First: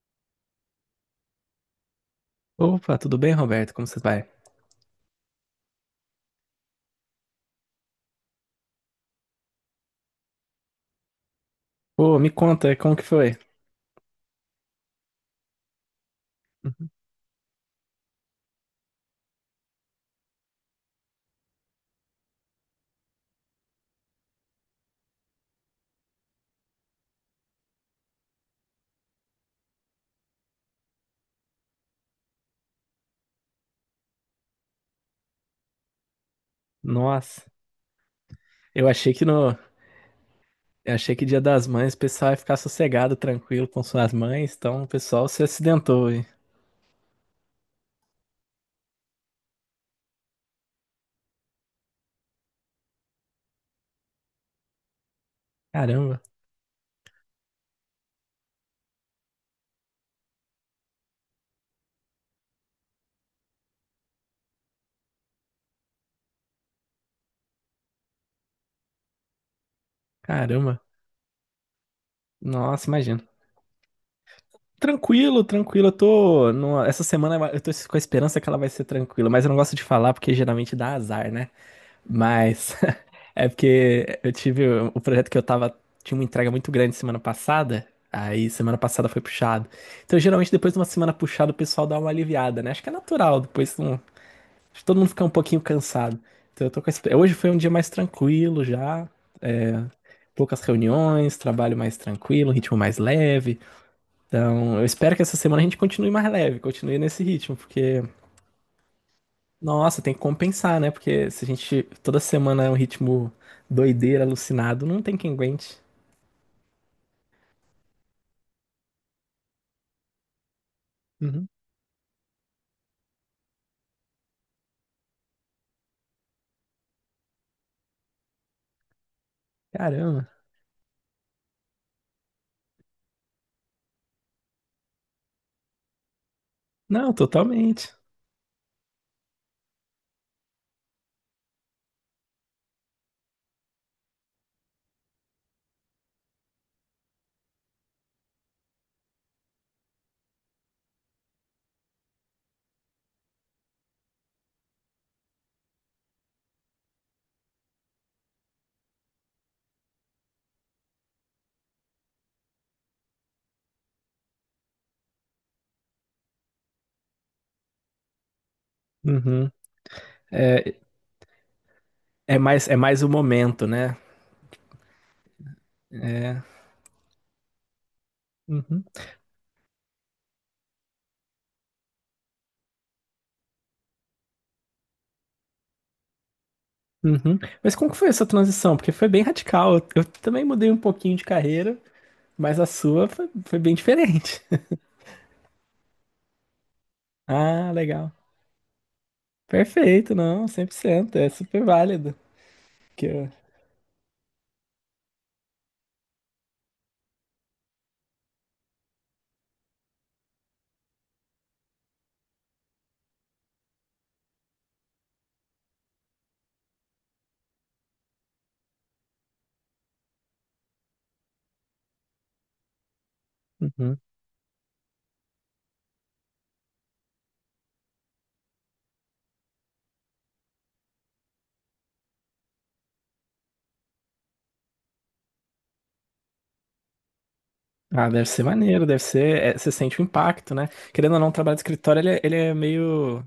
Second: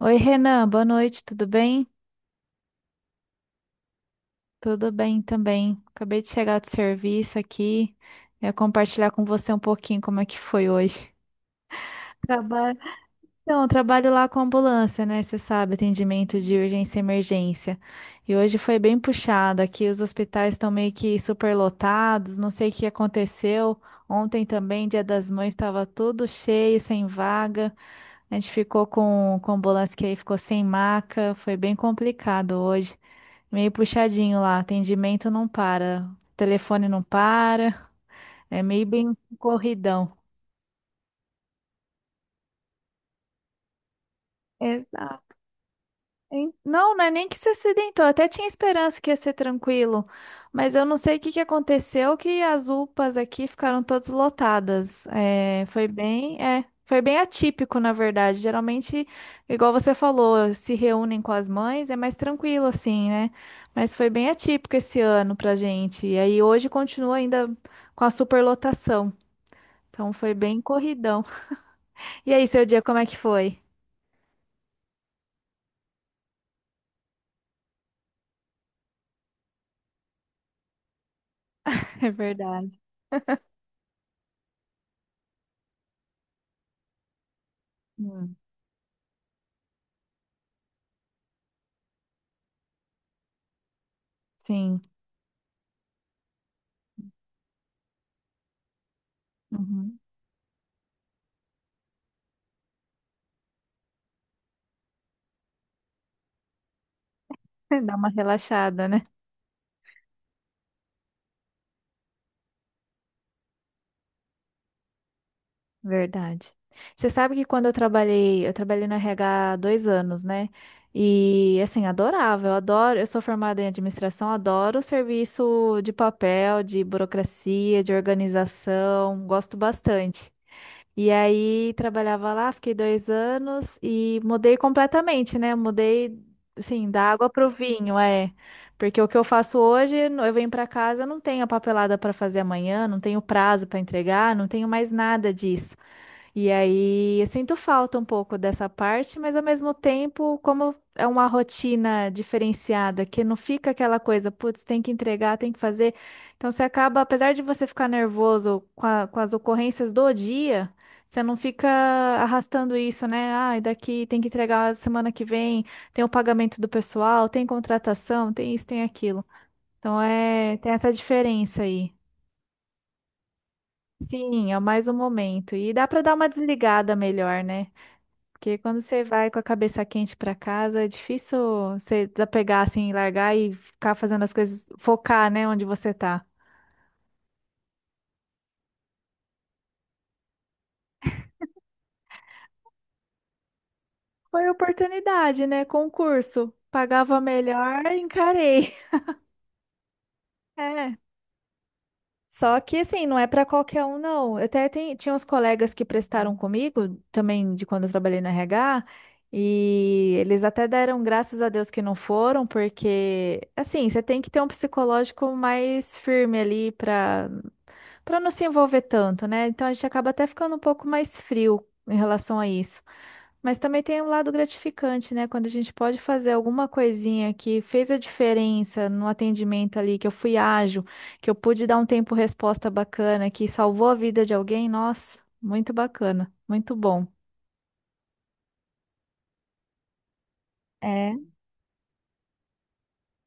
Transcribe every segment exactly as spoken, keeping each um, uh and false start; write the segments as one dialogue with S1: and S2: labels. S1: Oi, Renan, boa noite, tudo bem?
S2: Opa, tudo bem, Roberto? Como você vai?
S1: Tudo bem também. Acabei de chegar do serviço aqui. Eu ia compartilhar com você um pouquinho como é que foi hoje.
S2: Pô, me conta,
S1: Trabalho.
S2: como que foi?
S1: Então, eu trabalho lá com ambulância, né? Você sabe, atendimento de
S2: Uhum.
S1: urgência e emergência. E hoje foi bem puxado. Aqui os hospitais estão meio que superlotados, não sei o que aconteceu. Ontem também, Dia das Mães, estava tudo cheio, sem vaga. A gente ficou com, com ambulância que aí ficou sem maca. Foi bem complicado hoje. Meio puxadinho lá, atendimento não para, telefone não
S2: Nossa,
S1: para, é meio
S2: eu achei
S1: bem
S2: que no,
S1: corridão.
S2: eu achei que Dia das Mães o pessoal ia ficar sossegado, tranquilo com suas mães, então o pessoal
S1: Exato.
S2: se acidentou, hein?
S1: Hein? Não, não é nem que se acidentou. Até tinha esperança que ia ser tranquilo. Mas eu não sei o que que aconteceu, que as U P As aqui ficaram todas lotadas. É, foi
S2: Caramba,
S1: bem, é, foi bem atípico, na verdade. Geralmente, igual você falou, se reúnem com as mães, é mais tranquilo assim, né? Mas foi bem atípico esse ano pra gente. E aí hoje continua ainda com a superlotação. Então foi bem
S2: caramba.
S1: corridão. E aí, seu dia,
S2: Nossa,
S1: como é que
S2: imagina.
S1: foi?
S2: Tranquilo, tranquilo. Eu tô numa- essa semana eu tô com a esperança que ela vai ser tranquila, mas eu não gosto de falar porque geralmente dá azar, né?
S1: É verdade.
S2: Mas é porque eu tive o projeto que eu tava. Tinha uma entrega muito grande semana passada.
S1: Hum,
S2: Aí semana passada foi puxado. Então, geralmente, depois de uma semana puxada, o pessoal dá uma aliviada, né? Acho que é natural, depois não- acho
S1: sim.
S2: que todo mundo fica um pouquinho cansado. Então eu tô com esse... Hoje foi um dia mais tranquilo já.
S1: Uhum.
S2: Poucas reuniões, trabalho mais tranquilo, ritmo mais leve. Então, eu espero que essa semana a gente continue mais leve, continue nesse ritmo,
S1: Dá
S2: porque,
S1: uma relaxada, né?
S2: nossa, tem que compensar, né? Porque se a gente toda semana é um ritmo doideira, alucinado, não tem quem aguente.
S1: Verdade. Você sabe que quando eu trabalhei, eu trabalhei no R H há dois anos, né? E assim, adorava, eu adoro, eu sou formada em administração, adoro o serviço de papel, de burocracia, de organização, gosto
S2: Caramba.
S1: bastante. E aí trabalhava lá, fiquei dois anos e mudei completamente, né? Mudei, assim, da
S2: Não,
S1: água pro
S2: totalmente.
S1: vinho, é. Porque o que eu faço hoje, no- eu venho para casa, eu não tenho a papelada para fazer amanhã, não tenho prazo para entregar, não tenho mais nada disso. E aí eu sinto falta um pouco dessa parte, mas ao mesmo tempo, como é uma rotina diferenciada, que não fica aquela coisa, putz, tem que entregar, tem que fazer. Então você acaba, apesar de você ficar nervoso com a- com as ocorrências do dia, você não fica arrastando isso, né? Ah, e daqui tem que entregar semana que vem, tem o pagamento do pessoal, tem contratação, tem isso, tem aquilo.
S2: Uhum.
S1: Então é, tem
S2: É,
S1: essa diferença aí.
S2: é mais, é mais o momento, né?
S1: Sim, é mais um momento. E dá para dar uma
S2: É.
S1: desligada melhor, né? Porque quando
S2: Uhum.
S1: você vai com a cabeça quente pra casa, é difícil você desapegar assim, largar e ficar fazendo as coisas, focar, né, onde você tá.
S2: Uhum. Mas como que foi essa transição? Porque foi bem radical. Eu, eu também mudei um pouquinho de carreira, mas a sua foi, foi bem diferente.
S1: Foi oportunidade, né? Concurso. Pagava
S2: Ah,
S1: melhor,
S2: legal.
S1: encarei.
S2: Perfeito, não,
S1: É.
S2: cem por cento, é super válido.
S1: Só que
S2: Que,
S1: assim, não é
S2: eu-
S1: pra qualquer um, não. Eu Até tem, tinha uns colegas que prestaram comigo, também de quando eu trabalhei no R H, e eles até deram graças a Deus que não foram, porque assim, você tem que ter um psicológico mais firme ali pra para não se envolver tanto, né? Então a gente acaba até ficando um pouco mais frio em relação a isso. Mas também
S2: uhum.
S1: tem um lado gratificante, né? Quando a gente pode fazer alguma coisinha que fez a diferença no atendimento ali, que eu fui ágil, que eu pude dar um tempo resposta bacana, que salvou a vida de alguém, nossa, muito bacana, muito bom.
S2: Ah, deve ser maneiro, deve ser. É, você sente o impacto, né? Querendo ou
S1: É,
S2: não, o trabalho de escritório ele, é ele é meio.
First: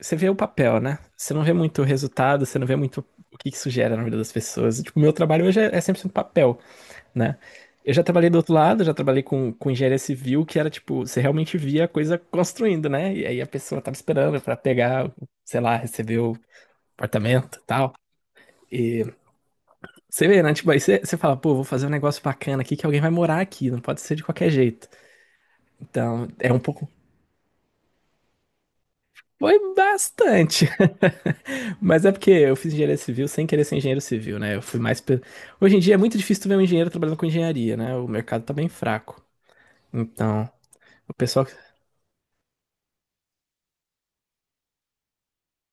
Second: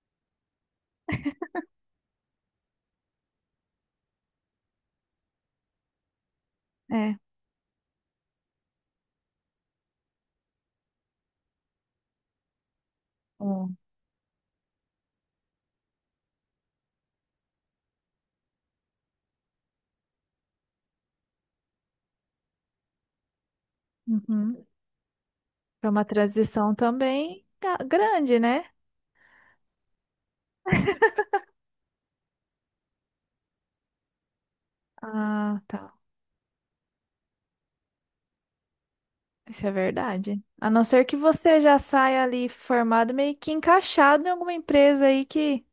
S2: Você vê o papel, né? Você não vê muito o resultado, você não vê muito o que isso gera na vida das pessoas. Tipo, o meu trabalho hoje é é cem por cento papel,
S1: é.
S2: né? Eu já trabalhei do outro lado, já trabalhei com, com engenharia civil, que era tipo, você realmente via a coisa construindo, né? E aí a
S1: Bom.
S2: pessoa tava esperando pra pegar, sei lá, receber o apartamento e tal. E você vê, né? Tipo, aí você, você fala, pô, vou fazer um negócio bacana aqui que alguém vai morar aqui, não pode ser de qualquer
S1: Uhum.
S2: jeito.
S1: Foi uma
S2: Então, é um
S1: transição
S2: pouco.
S1: também ga- grande, né?
S2: Foi bastante. Mas é porque eu fiz engenharia civil sem querer ser engenheiro civil, né? Eu fui mais. Pe-
S1: Ah,
S2: Hoje em
S1: tá.
S2: dia é muito difícil tu ver um engenheiro trabalhando com engenharia, né? O mercado tá bem fraco.
S1: Isso é verdade.
S2: Então,
S1: A não ser
S2: o
S1: que
S2: pessoal. Que-
S1: você já saia ali formado, meio que encaixado em alguma empresa aí que,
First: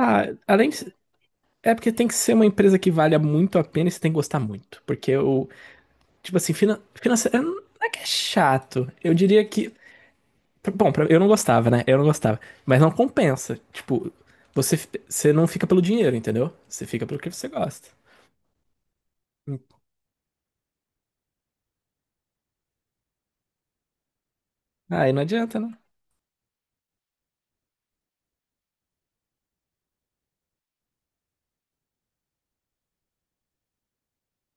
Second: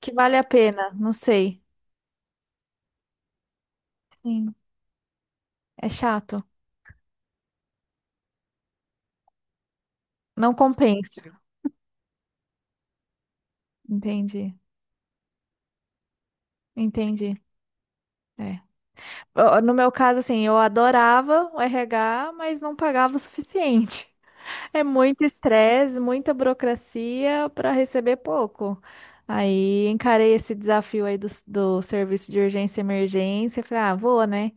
S1: que vale a
S2: além
S1: pena.
S2: de...
S1: Não sei.
S2: É porque tem que ser uma empresa que valha muito a pena e você tem que gostar
S1: Sim,
S2: muito. Porque o.
S1: é
S2: Tipo
S1: chato.
S2: assim, finan... financeiro. Não é que é chato. Eu diria que.
S1: Não
S2: Bom, pra-
S1: compensa.
S2: eu não gostava, né? Eu não gostava. Mas não compensa. Tipo,
S1: Entendi.
S2: você, você não fica pelo dinheiro, entendeu? Você fica pelo que
S1: Entendi.
S2: você gosta.
S1: É. Ó, no meu caso, assim, eu adorava o R H, mas não pagava o suficiente. É
S2: Aí não
S1: muito
S2: adianta, né?
S1: estresse, muita burocracia para receber pouco. Aí encarei esse desafio aí do, do serviço de urgência e emergência. Falei, ah, vou, né?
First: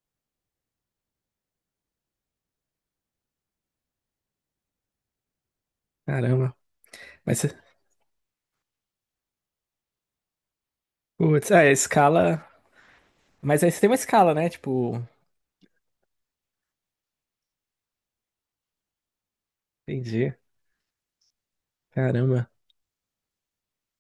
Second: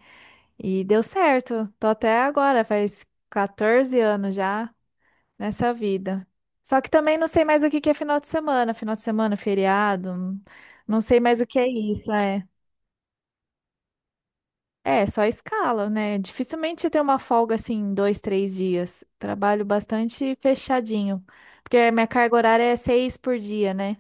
S1: E deu certo. Tô até agora, faz catorze anos já nessa vida.
S2: Caramba.
S1: Só que também não
S2: Mas,
S1: sei
S2: cê-
S1: mais o que que é final de semana, final de semana, feriado, não não sei mais o
S2: putz,
S1: que é
S2: é, a
S1: isso,
S2: escala.
S1: é.
S2: Mas aí você tem uma escala, né? Tipo,
S1: É, só escala, né? Dificilmente eu tenho uma folga assim, dois, três dias. Trabalho
S2: entendi.
S1: bastante fechadinho, porque a minha carga
S2: Caramba.
S1: horária é seis por dia, né?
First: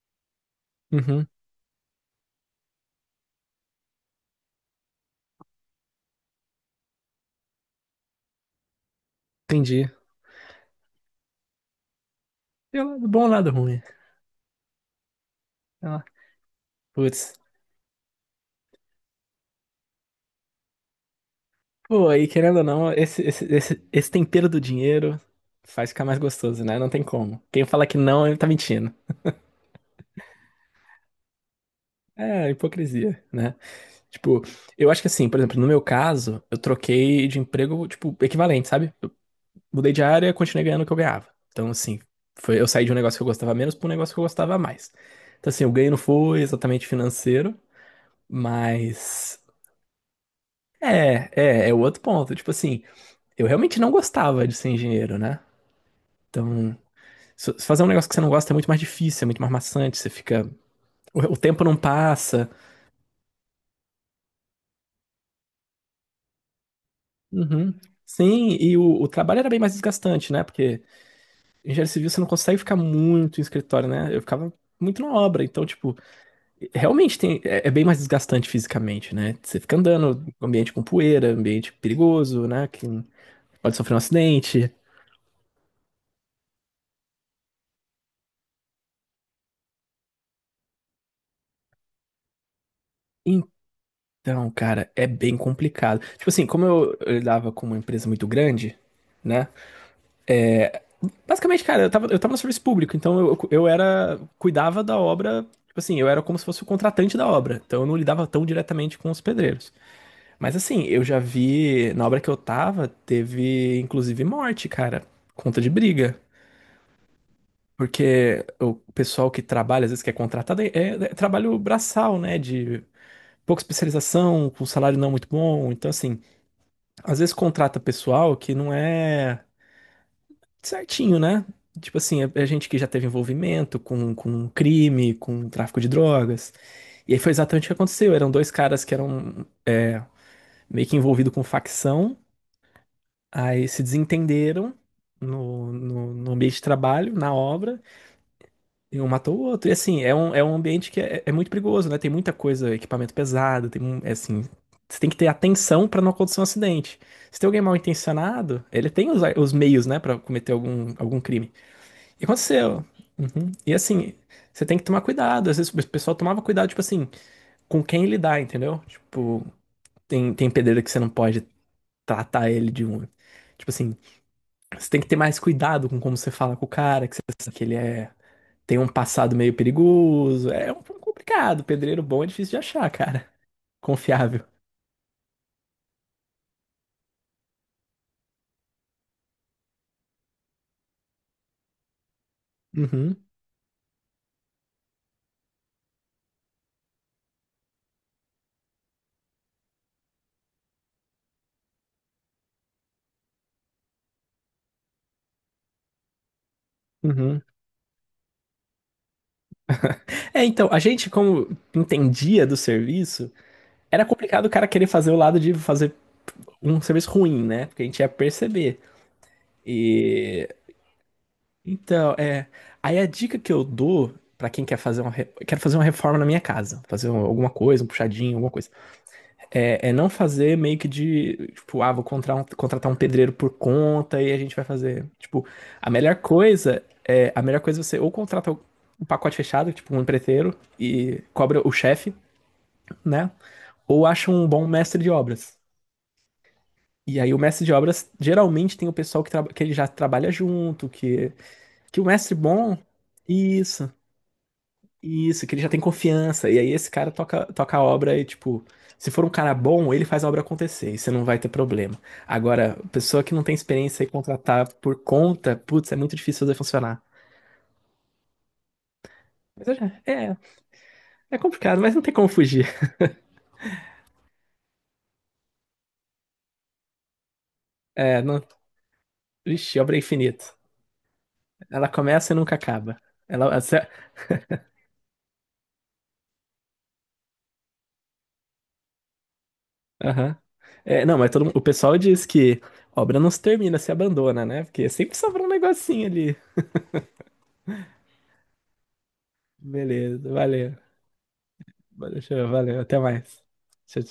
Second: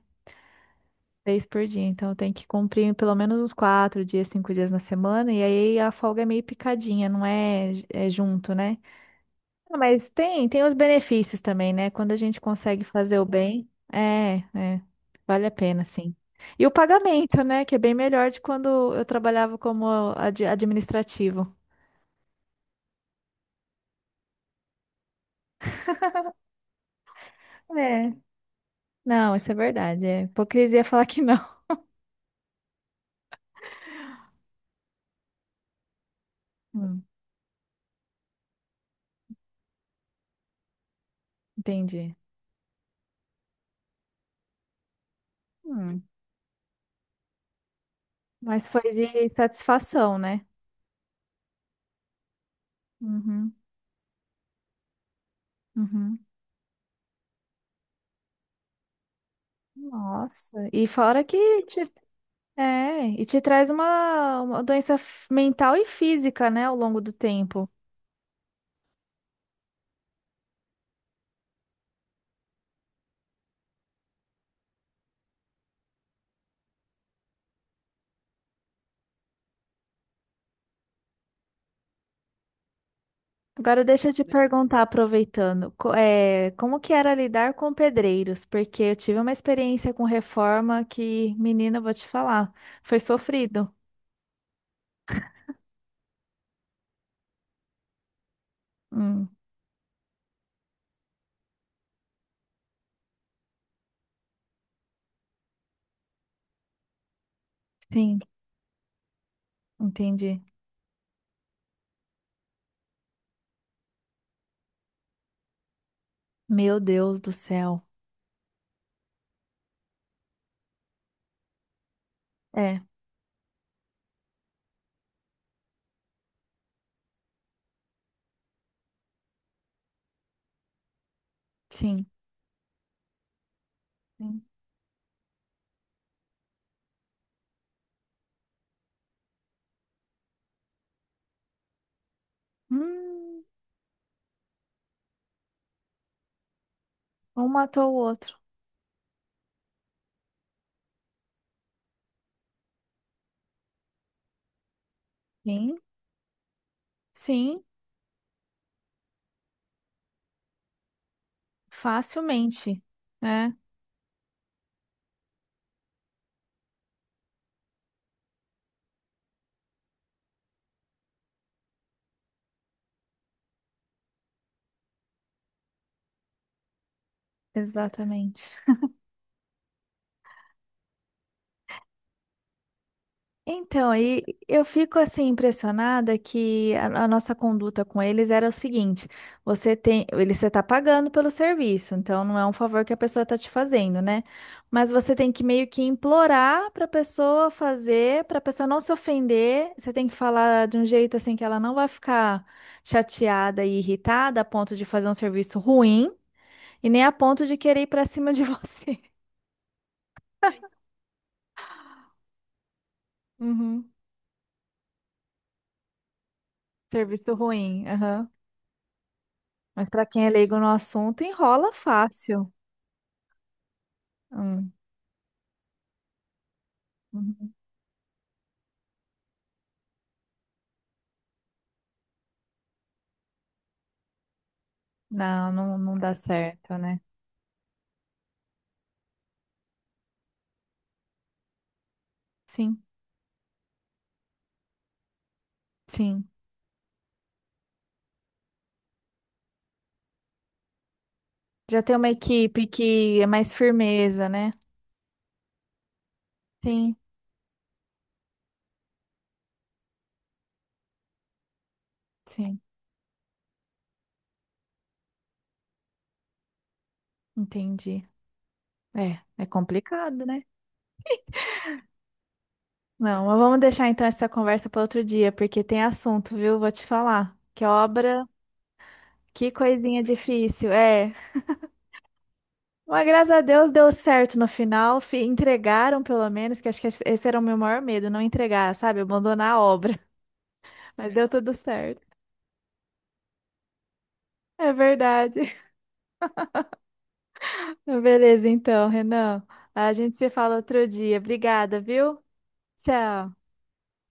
S2: Uhum,
S1: Seis por dia, então eu tenho que cumprir pelo menos uns quatro dias, cinco dias na semana, e aí a folga é meio picadinha, não é, é junto, né? Ah,
S2: entendi.
S1: mas tem, tem os benefícios também, né? Quando a gente
S2: Tem
S1: consegue
S2: o lado
S1: fazer
S2: bom
S1: o
S2: e o lado
S1: bem,
S2: ruim.
S1: é, é, vale a pena,
S2: Sei lá.
S1: sim. E o
S2: Putz.
S1: pagamento, né? Que é bem melhor de quando eu trabalhava como ad- administrativo.
S2: Pô, aí querendo ou não, esse, esse, esse, esse tempero do dinheiro faz ficar mais gostoso, né? Não tem como. Quem fala que
S1: É,
S2: não, ele tá mentindo.
S1: não, isso é verdade. É hipocrisia falar que não.
S2: É, hipocrisia, né? Tipo, eu acho que assim, por exemplo, no meu caso, eu
S1: Hum,
S2: troquei de emprego, tipo, equivalente, sabe? Mudei de área, continuei ganhando o que eu ganhava. Então, assim,
S1: entendi.
S2: foi, eu saí de um negócio que eu gostava menos para um negócio que eu gostava mais. Então, assim, o ganho não
S1: Hum,
S2: foi exatamente financeiro,
S1: mas foi de
S2: mas.
S1: satisfação, né?
S2: É, é, é o outro ponto. Tipo assim, eu
S1: Uhum,
S2: realmente não gostava de ser engenheiro, né?
S1: uhum.
S2: Então, se- se fazer um negócio que você não gosta é muito mais difícil, é muito mais maçante, você fica.
S1: Nossa, e
S2: O,
S1: fora
S2: o
S1: que
S2: tempo não
S1: te,
S2: passa.
S1: é, e te traz uma, uma doença f- mental e física, né, ao longo do tempo.
S2: Uhum. Sim, e o, o trabalho era bem mais desgastante, né? Porque engenheiro civil você não consegue ficar muito em escritório, né? Eu ficava muito na obra, então, tipo, realmente tem, é, é bem mais desgastante fisicamente, né? Você fica andando, ambiente com poeira, ambiente perigoso, né? Que pode
S1: Agora
S2: sofrer um
S1: deixa eu te
S2: acidente.
S1: perguntar, aproveitando, co- eh, como que era lidar com pedreiros? Porque eu tive uma experiência com reforma que, menina, eu vou te falar, foi sofrido.
S2: Então, cara, é bem complicado. Tipo assim, como eu, eu lidava com uma empresa muito grande,
S1: Hum,
S2: né? Basicamente, cara, eu tava, eu tava no serviço público, então eu, eu era, cuidava da obra, tipo assim, eu era como se fosse o contratante da obra, então eu não
S1: sim,
S2: lidava tão diretamente com os pedreiros.
S1: entendi.
S2: Mas assim, eu já vi, na obra que eu tava, teve inclusive morte, cara, conta de briga.
S1: Meu Deus do céu.
S2: Porque o pessoal que trabalha, às vezes, que é contratado, é, é- é trabalho braçal, né?
S1: É,
S2: De pouca especialização, com salário não muito bom. Então, assim, às vezes contrata pessoal que não é certinho, né? Tipo
S1: sim.
S2: assim, é, é gente que já teve envolvimento com,
S1: Sim.
S2: com crime, com tráfico de drogas. E aí foi exatamente o que aconteceu. Eram dois caras que eram é, meio que envolvidos com facção,
S1: Hum,
S2: aí se desentenderam no, no, no ambiente de trabalho, na
S1: um
S2: obra.
S1: matou o outro.
S2: E um matou o outro. E assim, é um, é um ambiente que é, é muito perigoso, né? Tem muita coisa, equipamento pesado, tem um, é assim, você tem que ter
S1: Sim,
S2: atenção pra não acontecer um acidente. Se tem
S1: sim,
S2: alguém mal intencionado, ele tem os, os meios, né, pra cometer algum, algum crime. E
S1: facilmente.
S2: aconteceu.
S1: É,
S2: Uhum. E assim, você tem que tomar cuidado. Às vezes o pessoal tomava cuidado, tipo assim, com quem lidar, entendeu? Tipo, tem, tem pedreiro que você não pode tratar ele de um. Tipo assim, você tem que ter mais cuidado com como você fala com o cara, que você sabe que ele é
S1: exatamente.
S2: tem um passado meio perigoso. É um pouco complicado. Pedreiro bom é difícil de achar, cara.
S1: Então, aí
S2: Confiável.
S1: eu fico assim impressionada que a, a nossa conduta com eles era o seguinte: você tem, ele você está pagando pelo serviço, então não é um favor que a
S2: Uhum,
S1: pessoa está te fazendo, né? Mas você tem que meio que implorar para a pessoa fazer, para a pessoa não se ofender. Você tem que falar de um jeito assim que ela não vai ficar chateada e irritada a ponto de fazer um serviço ruim e nem a
S2: uhum.
S1: ponto de querer ir para cima de você.
S2: É, então, a gente, como entendia do serviço,
S1: Uhum.
S2: era complicado o cara querer fazer o lado de fazer um serviço
S1: Serviço
S2: ruim, né? Porque
S1: ruim.
S2: a gente ia
S1: Aham.
S2: perceber.
S1: Mas para quem é
S2: E.
S1: leigo no assunto, enrola
S2: Então, é.
S1: fácil.
S2: Aí a dica que eu dou pra quem
S1: Hum,
S2: quer fazer uma. Re- Quero fazer uma reforma na minha casa. Fazer um- alguma
S1: uhum.
S2: coisa, um puxadinho, alguma coisa. É, é não fazer meio que de, tipo, ah, vou contratar um, contratar um pedreiro por conta e a gente vai fazer. Tipo,
S1: Não, não,
S2: a
S1: não dá
S2: melhor
S1: certo,
S2: coisa
S1: né?
S2: é, a melhor coisa é você ou contrata um pacote fechado, tipo um empreiteiro, e cobra o chefe,
S1: Sim,
S2: né? Ou acha um bom mestre de obras.
S1: sim.
S2: E aí o mestre de obras geralmente tem o pessoal que, traba- que ele já trabalha junto, que,
S1: Já tem
S2: que o
S1: uma
S2: mestre
S1: equipe
S2: bom.
S1: que é mais
S2: Isso.
S1: firmeza, né?
S2: Isso, que ele já tem confiança. E aí esse
S1: Sim,
S2: cara toca, toca a obra e, tipo, se for um cara bom, ele faz a obra acontecer e você não vai ter problema.
S1: sim,
S2: Agora, pessoa que não tem experiência e contratar por conta, putz, é muito difícil fazer funcionar.
S1: entendi. É, é
S2: Mas eu já-
S1: complicado,
S2: é,
S1: né?
S2: é complicado, mas não tem como fugir.
S1: Não, mas vamos deixar então essa conversa para outro dia, porque tem assunto, viu? Vou te falar. Que
S2: É,
S1: obra,
S2: não,
S1: que
S2: vixe, obra é
S1: coisinha
S2: infinita.
S1: difícil. É.
S2: Ela começa e nunca acaba.
S1: Mas graças a
S2: Ela,
S1: Deus
S2: essa-
S1: deu certo no final. fi- Entregaram, pelo menos, que acho que esse era o meu maior medo, não entregar, sabe? Abandonar a obra.
S2: aham. É,
S1: Mas
S2: não,
S1: deu
S2: mas todo,
S1: tudo
S2: mundo- o pessoal
S1: certo.
S2: diz que obra não se termina, se abandona, né?
S1: É
S2: Porque sempre sobra um
S1: verdade.
S2: negocinho ali.
S1: Beleza, então, Renan. A gente se
S2: Beleza,
S1: fala
S2: valeu.
S1: outro dia. Obrigada, viu?
S2: Valeu, valeu, até mais.
S1: Tchau.
S2: Tchau,